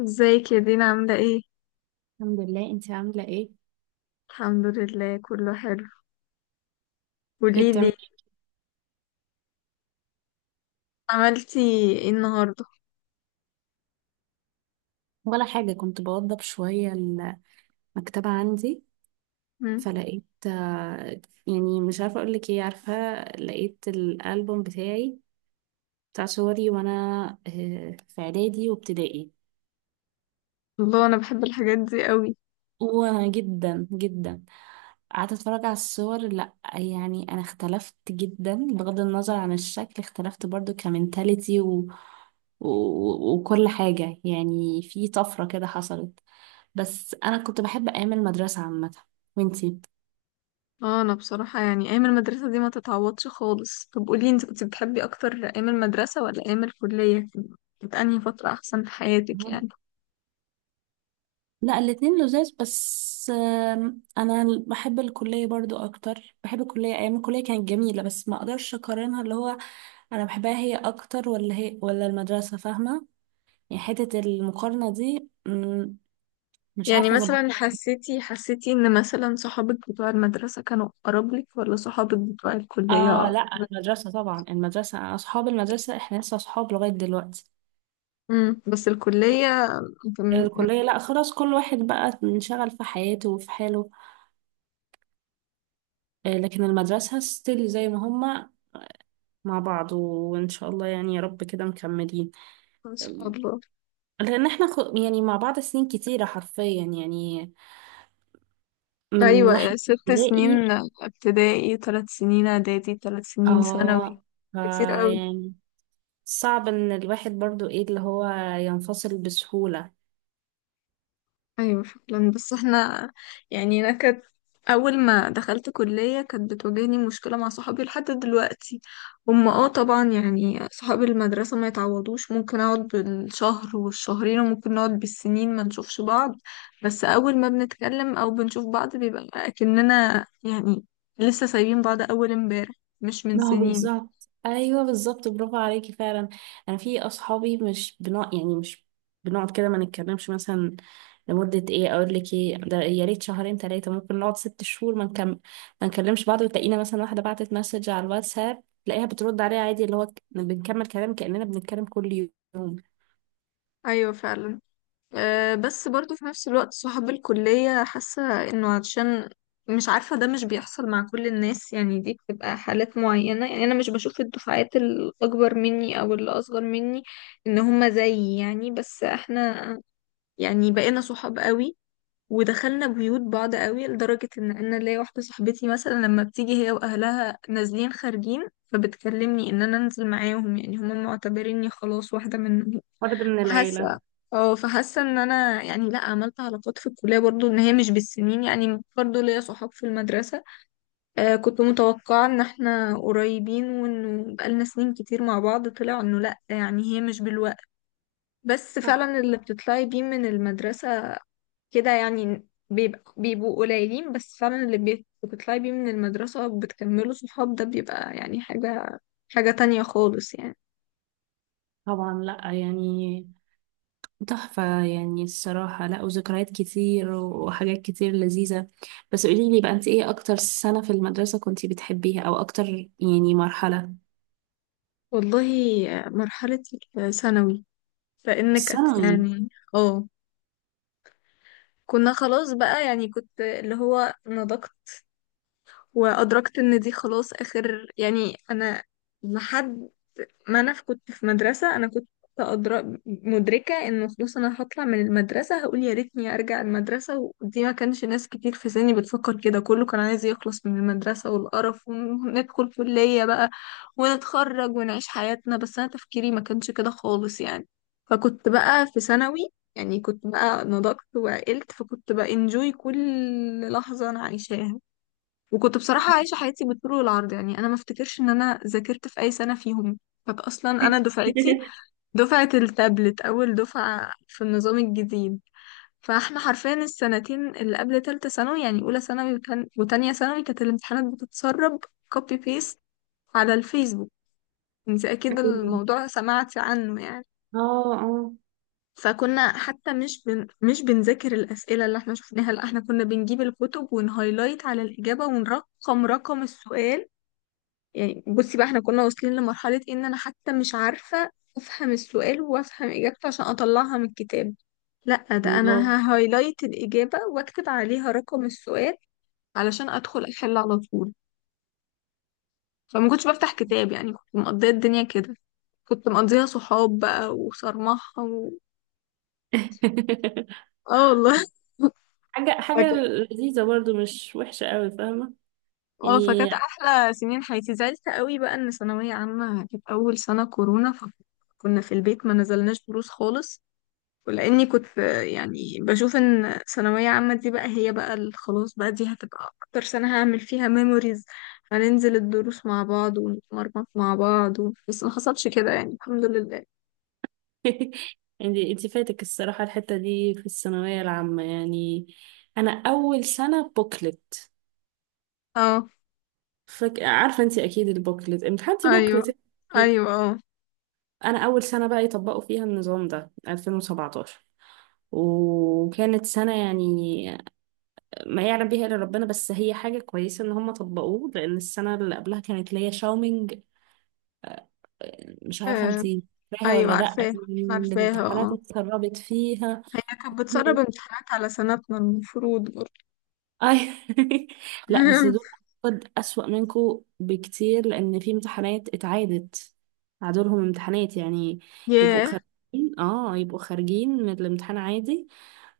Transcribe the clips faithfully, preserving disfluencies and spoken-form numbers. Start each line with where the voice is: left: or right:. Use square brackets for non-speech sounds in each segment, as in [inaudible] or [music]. left: ازيك يا دينا، عاملة ايه؟
right: الحمد لله. انت عاملة ايه؟
left: الحمد لله، كله حلو.
right: ايه
left: قوليلي،
right: بتعملي؟
left: عملتي ايه النهاردة؟
right: ولا حاجة، كنت بوضب شوية المكتبة عندي،
left: مم.
right: فلقيت آه، يعني مش عارفة اقولك ايه، عارفة، لقيت الألبوم بتاعي، بتاع صوري وانا آه، في اعدادي وابتدائي،
left: الله، انا بحب الحاجات دي قوي.
right: وجدا جدا جدا. قعدت اتفرج على الصور، لا يعني انا اختلفت جدا، بغض النظر عن الشكل اختلفت برضو كمنتاليتي و... و... وكل حاجة، يعني في طفرة كده حصلت. بس انا كنت بحب ايام المدرسة عامة. وانتي؟
left: اه، انا بصراحة يعني ايام المدرسة دي ما تتعوضش خالص. طب قولي، انت كنت بتحبي اكتر ايام المدرسة ولا ايام الكلية؟ كانت انهي فترة احسن في حياتك
right: مم.
left: يعني؟
right: لا الاتنين لذاذ، بس آم، انا بحب الكلية برضو اكتر، بحب الكلية، ايام الكلية كانت جميلة، بس ما اقدرش اقارنها، اللي هو انا بحبها هي اكتر، ولا هي ولا المدرسة، فاهمة يعني، حتة المقارنة دي مش
left: يعني
right: عارفة أظبط.
left: مثلا حسيتي حسيتي ان مثلا صحابك بتوع المدرسة كانوا اقرب لك ولا صحابك بتوع الكلية؟
right: آه لأ، المدرسة طبعا، المدرسة، أصحاب المدرسة إحنا لسه أصحاب لغاية دلوقتي.
left: امم بس الكلية كان-
right: الكلية لأ، خلاص كل واحد بقى منشغل في حياته وفي حاله. آه، لكن المدرسة ستيل زي ما هما، مع بعض، وإن شاء الله يعني يا رب كده مكملين.
left: ما شاء الله.
right: لأن إحنا خ- يعني مع بعض سنين كتيرة حرفيا يعني، من واحد
left: أيوة،
right: في
left: ست
right: ابتدائي.
left: سنين ابتدائي، ثلاث سنين إعدادي، ثلاث سنين ثانوي.
right: آه فا
left: كتير قوي.
right: يعني، صعب إن الواحد برضو إيه اللي هو ينفصل بسهولة.
left: أيوة فعلا. بس احنا يعني، أنا كانت أول ما دخلت كلية كانت بتواجهني مشكلة مع صحابي لحد دلوقتي. هم، اه طبعا يعني صحاب المدرسة ما يتعوضوش، ممكن أقعد بالشهر والشهرين وممكن نقعد بالسنين ما نشوفش بعض، بس أول ما بنتكلم أو بنشوف بعض بيبقى أكننا يعني لسه سايبين بعض أول امبارح، مش من
right: ما هو
left: سنين.
right: بالظبط، ايوه بالظبط، برافو عليكي فعلا. انا في اصحابي مش بنوع يعني، مش بنقعد كده ما نتكلمش مثلا لمده، ايه اقول لك ايه ده، يا ريت شهرين ثلاثه، ممكن نقعد ست شهور ما نكم... ما نكلمش بعض، وتلاقينا مثلا واحده بعتت مسج على الواتساب، تلاقيها بترد عليها عادي، اللي هو ك- بنكمل كلام كاننا بنتكلم كل يوم.
left: أيوة فعلا. أه، بس برضو في نفس الوقت صحاب الكلية، حاسة انه عشان مش عارفة، ده مش بيحصل مع كل الناس يعني، دي بتبقى حالات معينة. يعني انا مش بشوف الدفعات الاكبر مني او اللي اصغر مني ان هما زيي. يعني بس احنا يعني بقينا صحاب قوي ودخلنا بيوت بعض قوي، لدرجة ان انا ليا واحدة صاحبتي مثلا لما بتيجي هي واهلها نازلين خارجين فبتكلمني ان انا انزل معاهم، يعني هما معتبريني خلاص واحدة منهم.
right: فرد من
left: فحاسه
right: العيلة.
left: اه فحاسه ان انا يعني لا، عملت علاقات في الكليه برضو، ان هي مش بالسنين، يعني برضو ليا صحاب في المدرسه. آه كنت متوقعه ان احنا قريبين وانه بقالنا سنين كتير مع بعض، طلع انه لا، يعني هي مش بالوقت. بس
right: صح.
left: فعلا اللي بتطلعي بيه من المدرسه كده يعني بيبقى بيبقوا قليلين، بس فعلا اللي بي- بتطلعي بيه من المدرسه وبتكملوا صحاب ده بيبقى يعني حاجه حاجه تانية خالص يعني.
right: طبعا، لا يعني تحفة يعني الصراحة، لا وذكريات كتير وحاجات كتير لذيذة. بس قوليلي بقى انت، ايه اكتر سنة في المدرسة كنتي بتحبيها؟ او اكتر يعني مرحلة.
left: والله، آه، مرحله الثانوي. فانك أت...
right: الثانوي.
left: يعني اه كنا خلاص بقى. يعني كنت اللي هو نضجت وادركت ان دي خلاص اخر. يعني انا لحد ما انا في- كنت في مدرسة، انا كنت أدرا... مدركة انه خلاص انا هطلع من المدرسة هقول يا ريتني ارجع المدرسة. ودي ما كانش ناس كتير في سني بتفكر كده، كله كان عايز يخلص من المدرسة والقرف وندخل كلية بقى ونتخرج ونعيش حياتنا. بس انا تفكيري ما كانش كده خالص يعني. فكنت بقى في ثانوي، يعني كنت بقى نضجت وعقلت فكنت بقى انجوي كل لحظة انا عايشاها. وكنت بصراحة عايشة حياتي بالطول والعرض، يعني أنا ما افتكرش إن أنا ذاكرت في أي سنة فيهم. كانت أصلا أنا دفعتي دفعة التابلت، أول دفعة في النظام الجديد. فاحنا حرفيا السنتين اللي قبل تالتة ثانوي، يعني أولى ثانوي وتان- وتانية ثانوي، كانت الامتحانات بتتسرب كوبي بيست على الفيسبوك. انت أكيد
right: [laughs]
left: الموضوع سمعتي عنه يعني.
right: اه اه.
left: فكنا حتى مش بن... مش بنذاكر الأسئلة اللي احنا شفناها، لا احنا كنا بنجيب الكتب ونهايلايت على الإجابة ونرقم رقم السؤال. يعني بصي بقى، احنا كنا واصلين لمرحلة إيه؟ ان انا حتى مش عارفة افهم السؤال وافهم اجابته عشان اطلعها من الكتاب. لا ده
right: الله.
left: انا ههايلايت الاجابة واكتب عليها رقم السؤال علشان ادخل احل على طول. فما كنتش بفتح كتاب يعني، كنت مقضية الدنيا كده، كنت مقضيها صحاب بقى وصرمحة و...
right: [laughs]
left: اه والله. [laughs]
right: حاجة
left: فك...
right: حاجة لذيذة برضو، مش وحشة قوي، فاهمة
left: اه
right: يعني.
left: فكانت احلى سنين حياتي. زعلت قوي بقى ان ثانوية عامة كانت اول سنة كورونا، فكنا في البيت ما نزلناش دروس خالص. ولاني كنت في- يعني بشوف ان ثانويه عامه دي بقى هي بقى ال- خلاص بقى دي هتبقى اكتر سنه هعمل فيها ميموريز، هننزل الدروس مع بعض ونتمرمط مع بعض و... بس ما حصلش كده يعني الحمد لله.
right: [laughs] انت انت فاتك الصراحة الحتة دي في الثانوية العامة يعني. انا اول سنة بوكلت.
left: اه.
right: فك... عارفة، انت اكيد البوكلت امتحنتي
left: ايوه.
right: بوكلت.
left: ايوه، اه.
right: انا اول سنه بقى يطبقوا فيها النظام ده ألفين وسبعتاشر، وكانت سنه يعني ما يعلم بيها الا ربنا، بس هي حاجه كويسه ان هم طبقوه، لان السنه اللي قبلها كانت ليا شاومينج. مش عارفه
left: آه،
right: انتي فاكراها ولا
left: ايوه.
right: لا،
left: عارفاها، عارفاها
right: الامتحانات
left: اه.
right: اتسربت فيها.
left: هي كانت بتسرب امتحانات على سنتنا المفروض برضه.
right: اي. [laughs] لا بس دول
left: [laughs]
right: قد اسوأ منكو بكتير، لان في امتحانات اتعادت، عادولهم امتحانات يعني، يبقوا
left: ياه.
right: خارجين، اه يبقوا خارجين من الامتحان عادي.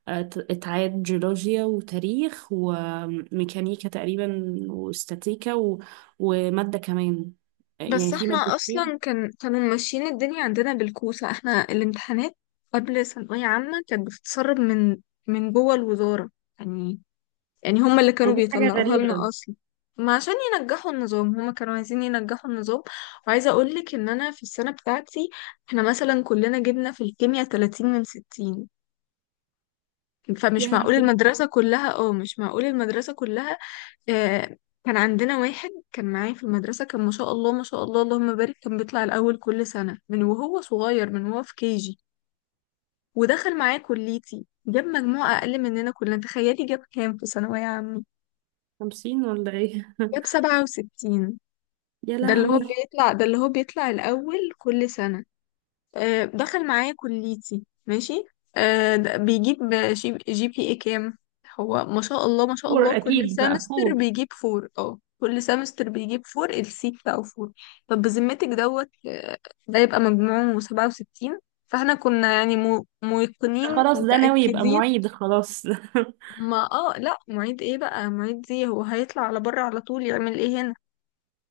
right: ات- اتعاد جيولوجيا وتاريخ وميكانيكا تقريبا واستاتيكا و... ومادة كمان،
left: بس
right: يعني في
left: احنا اصلا
right: مادتين.
left: كان كانوا ماشيين الدنيا عندنا بالكوسة. احنا الامتحانات قبل ثانوية عامة كانت بتتسرب من من جوه الوزارة يعني يعني هما اللي كانوا
right: يعني دي حاجة
left: بيطلعوها لنا
right: غريبة.
left: اصلا. ما عشان ينجحوا النظام، هما كانوا عايزين ينجحوا النظام. وعايزة اقولك ان انا في السنة بتاعتي، احنا مثلا كلنا جبنا في الكيمياء ثلاثين من ستين.
right: يا
left: فمش معقول
right: لهوي.
left: المدرسة كلها، اه مش معقول المدرسة كلها. آه، كان عندنا واحد كان معايا في المدرسة، كان ما شاء الله ما شاء الله اللهم بارك، كان بيطلع الأول كل سنة من وهو صغير، من وهو في كيجي. ودخل معايا كليتي، جاب مجموعة أقل مننا كلنا. تخيلي جاب كام في ثانوية عامة؟
right: خمسين ولا ايه؟
left: جاب سبعة وستين.
right: [laughs] يا
left: ده اللي هو
right: لهوي.
left: بيطلع ده اللي هو بيطلع الأول كل سنة. آه، دخل معايا كليتي ماشي. آه، د- بيجيب شي- جي بي اي كام؟ هو ما شاء الله ما شاء الله
right: فور
left: كل
right: اكيد بقى
left: سمستر
right: فور.
left: بيجيب فور. اه كل سمستر بيجيب فور، السي بتاعه فور. طب بذمتك دوت آه، ده يبقى مجموعه سبعة وستين؟ فاحنا كنا يعني مو-
right: ده
left: موقنين
right: خلاص ده ناوي يبقى
left: متأكدين.
right: معيد خلاص.
left: ما اه لا معيد ايه بقى معيد؟ دي هو هيطلع على بره على طول، يعمل ايه هنا؟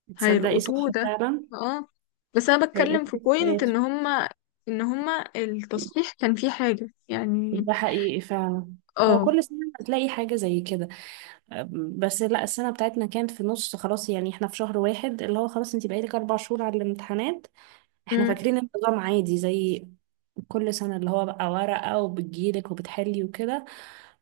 right: [laughs] تصدقي صح
left: هيلقطوه ده.
right: فعلا.
left: اه، بس انا
right: هيئة
left: بتكلم في بوينت
right: حياته.
left: ان هما، ان هما التصحيح كان فيه حاجة يعني.
right: ده حقيقي فعلا. هو
left: اه.
right: كل سنة هتلاقي حاجة زي كده، بس لا السنة بتاعتنا كانت في النص خلاص يعني، احنا في شهر واحد اللي هو خلاص، انتي بقيتك اربع شهور على الامتحانات، احنا
left: مم.
right: فاكرين النظام عادي زي كل سنة، اللي هو بقى ورقة وبتجيلك وبتحلي وكده.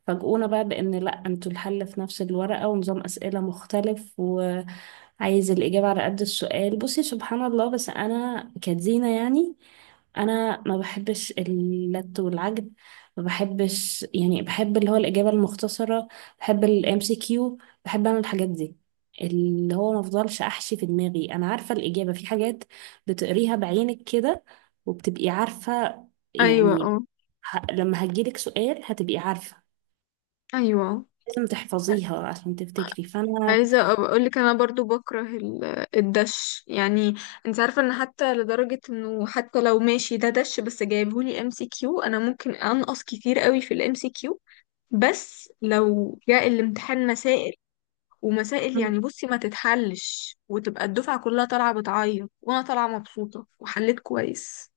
right: فاجئونا بقى بأن لأ، انتوا الحل في نفس الورقة، ونظام أسئلة مختلف، وعايز الإجابة على قد السؤال. بصي سبحان الله، بس أنا كدينا يعني، أنا ما بحبش اللت والعجب، ما بحبش يعني، بحب اللي هو الإجابة المختصرة، بحب الام سي كيو، بحب أنا الحاجات دي، اللي هو ما افضلش احشي في دماغي، انا عارفه الاجابه، في حاجات بتقريها بعينك كده وبتبقي عارفة
left: ايوه
right: يعني،
left: اه.
right: ه... لما هجيلك سؤال هتبقي عارفة،
left: ايوه آه.
right: لازم تحفظيها عشان تفتكري، فأنا.
left: عايزة أبقى اقول لك انا برضو بكره ال- الدش يعني. انت عارفة ان حتى لدرجة انه حتى لو ماشي ده دش بس جايبهولي ام سي كيو، انا ممكن انقص كتير قوي في الام سي كيو. بس لو جاء الامتحان مسائل ومسائل، يعني بصي ما تتحلش وتبقى الدفعة كلها طالعة بتعيط وانا طالعة مبسوطة وحليت كويس.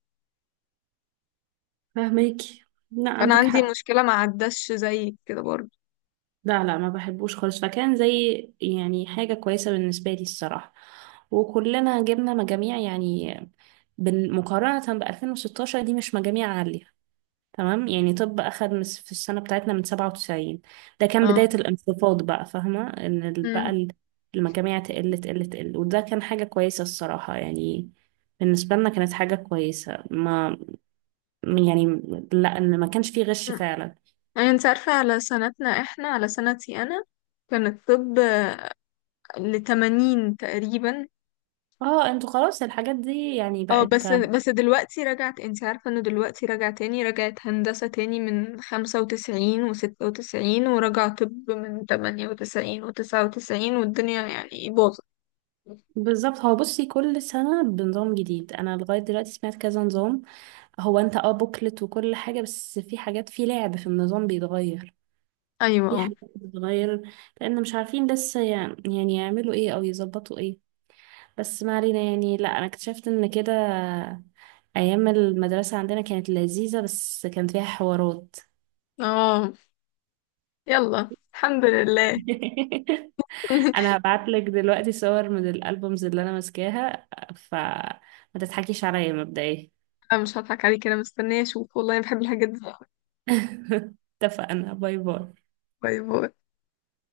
right: فاهماكي. لا
left: فانا
right: عندك
left: عندي
right: حق.
left: مشكلة ما عداش زيك كده برضه.
right: لا لا ما بحبوش خالص، فكان زي يعني حاجة كويسة بالنسبة لي الصراحة، وكلنا جبنا مجاميع يعني، بن- مقارنة ب ألفين وستاشر، دي مش مجاميع عالية تمام يعني، طب أخد من- في السنة بتاعتنا من سبعة وتسعين، ده كان
left: اه.
right: بداية الانخفاض بقى، فاهمة إن ال- بقى
left: امم
right: ال- المجاميع تقل تقل تقل، وده كان حاجة كويسة الصراحة يعني، بالنسبة لنا كانت حاجة كويسة، ما يعني، لا إن ما كانش فيه غش فعلا.
left: يعني انت عارفة على سنتنا، احنا على سنتي انا كان الطب لتمانين تقريبا.
right: اه انتوا خلاص الحاجات دي يعني
left: اه،
right: بقت.
left: بس بس دلوقتي رجعت، انت عارفة انه دلوقتي رجع تاني، رجعت هندسة تاني من خمسة وتسعين وستة وتسعين ورجع طب من تمانية وتسعين وتسعة وتسعين، والدنيا يعني باظت.
right: بالظبط، هو بصي كل سنة بنظام جديد، انا لغاية دلوقتي سمعت كذا نظام، هو انت اه بوكلت وكل حاجة، بس في حاجات في لعب في النظام بيتغير،
left: ايوه،
right: في
left: اه،
right: حاجات بتتغير، لأن مش عارفين لسه يع- يعني يعملوا ايه أو يظبطوا ايه. بس ما علينا يعني، لا أنا اكتشفت إن كده أيام المدرسة عندنا كانت لذيذة، بس كان فيها حوارات.
left: اه. يلا الحمد لله.
right: [laughs]
left: [laughs]
right: أنا هبعتلك دلوقتي صور من الألبومز اللي أنا ماسكاها، فما تضحكيش عليا مبدئيا.
left: لا مش هضحك عليك، انا مستنيه اشوف والله، انا بحب الحاجات دي.
right: [laughs] اتفقنا، باي باي.
left: باي باي.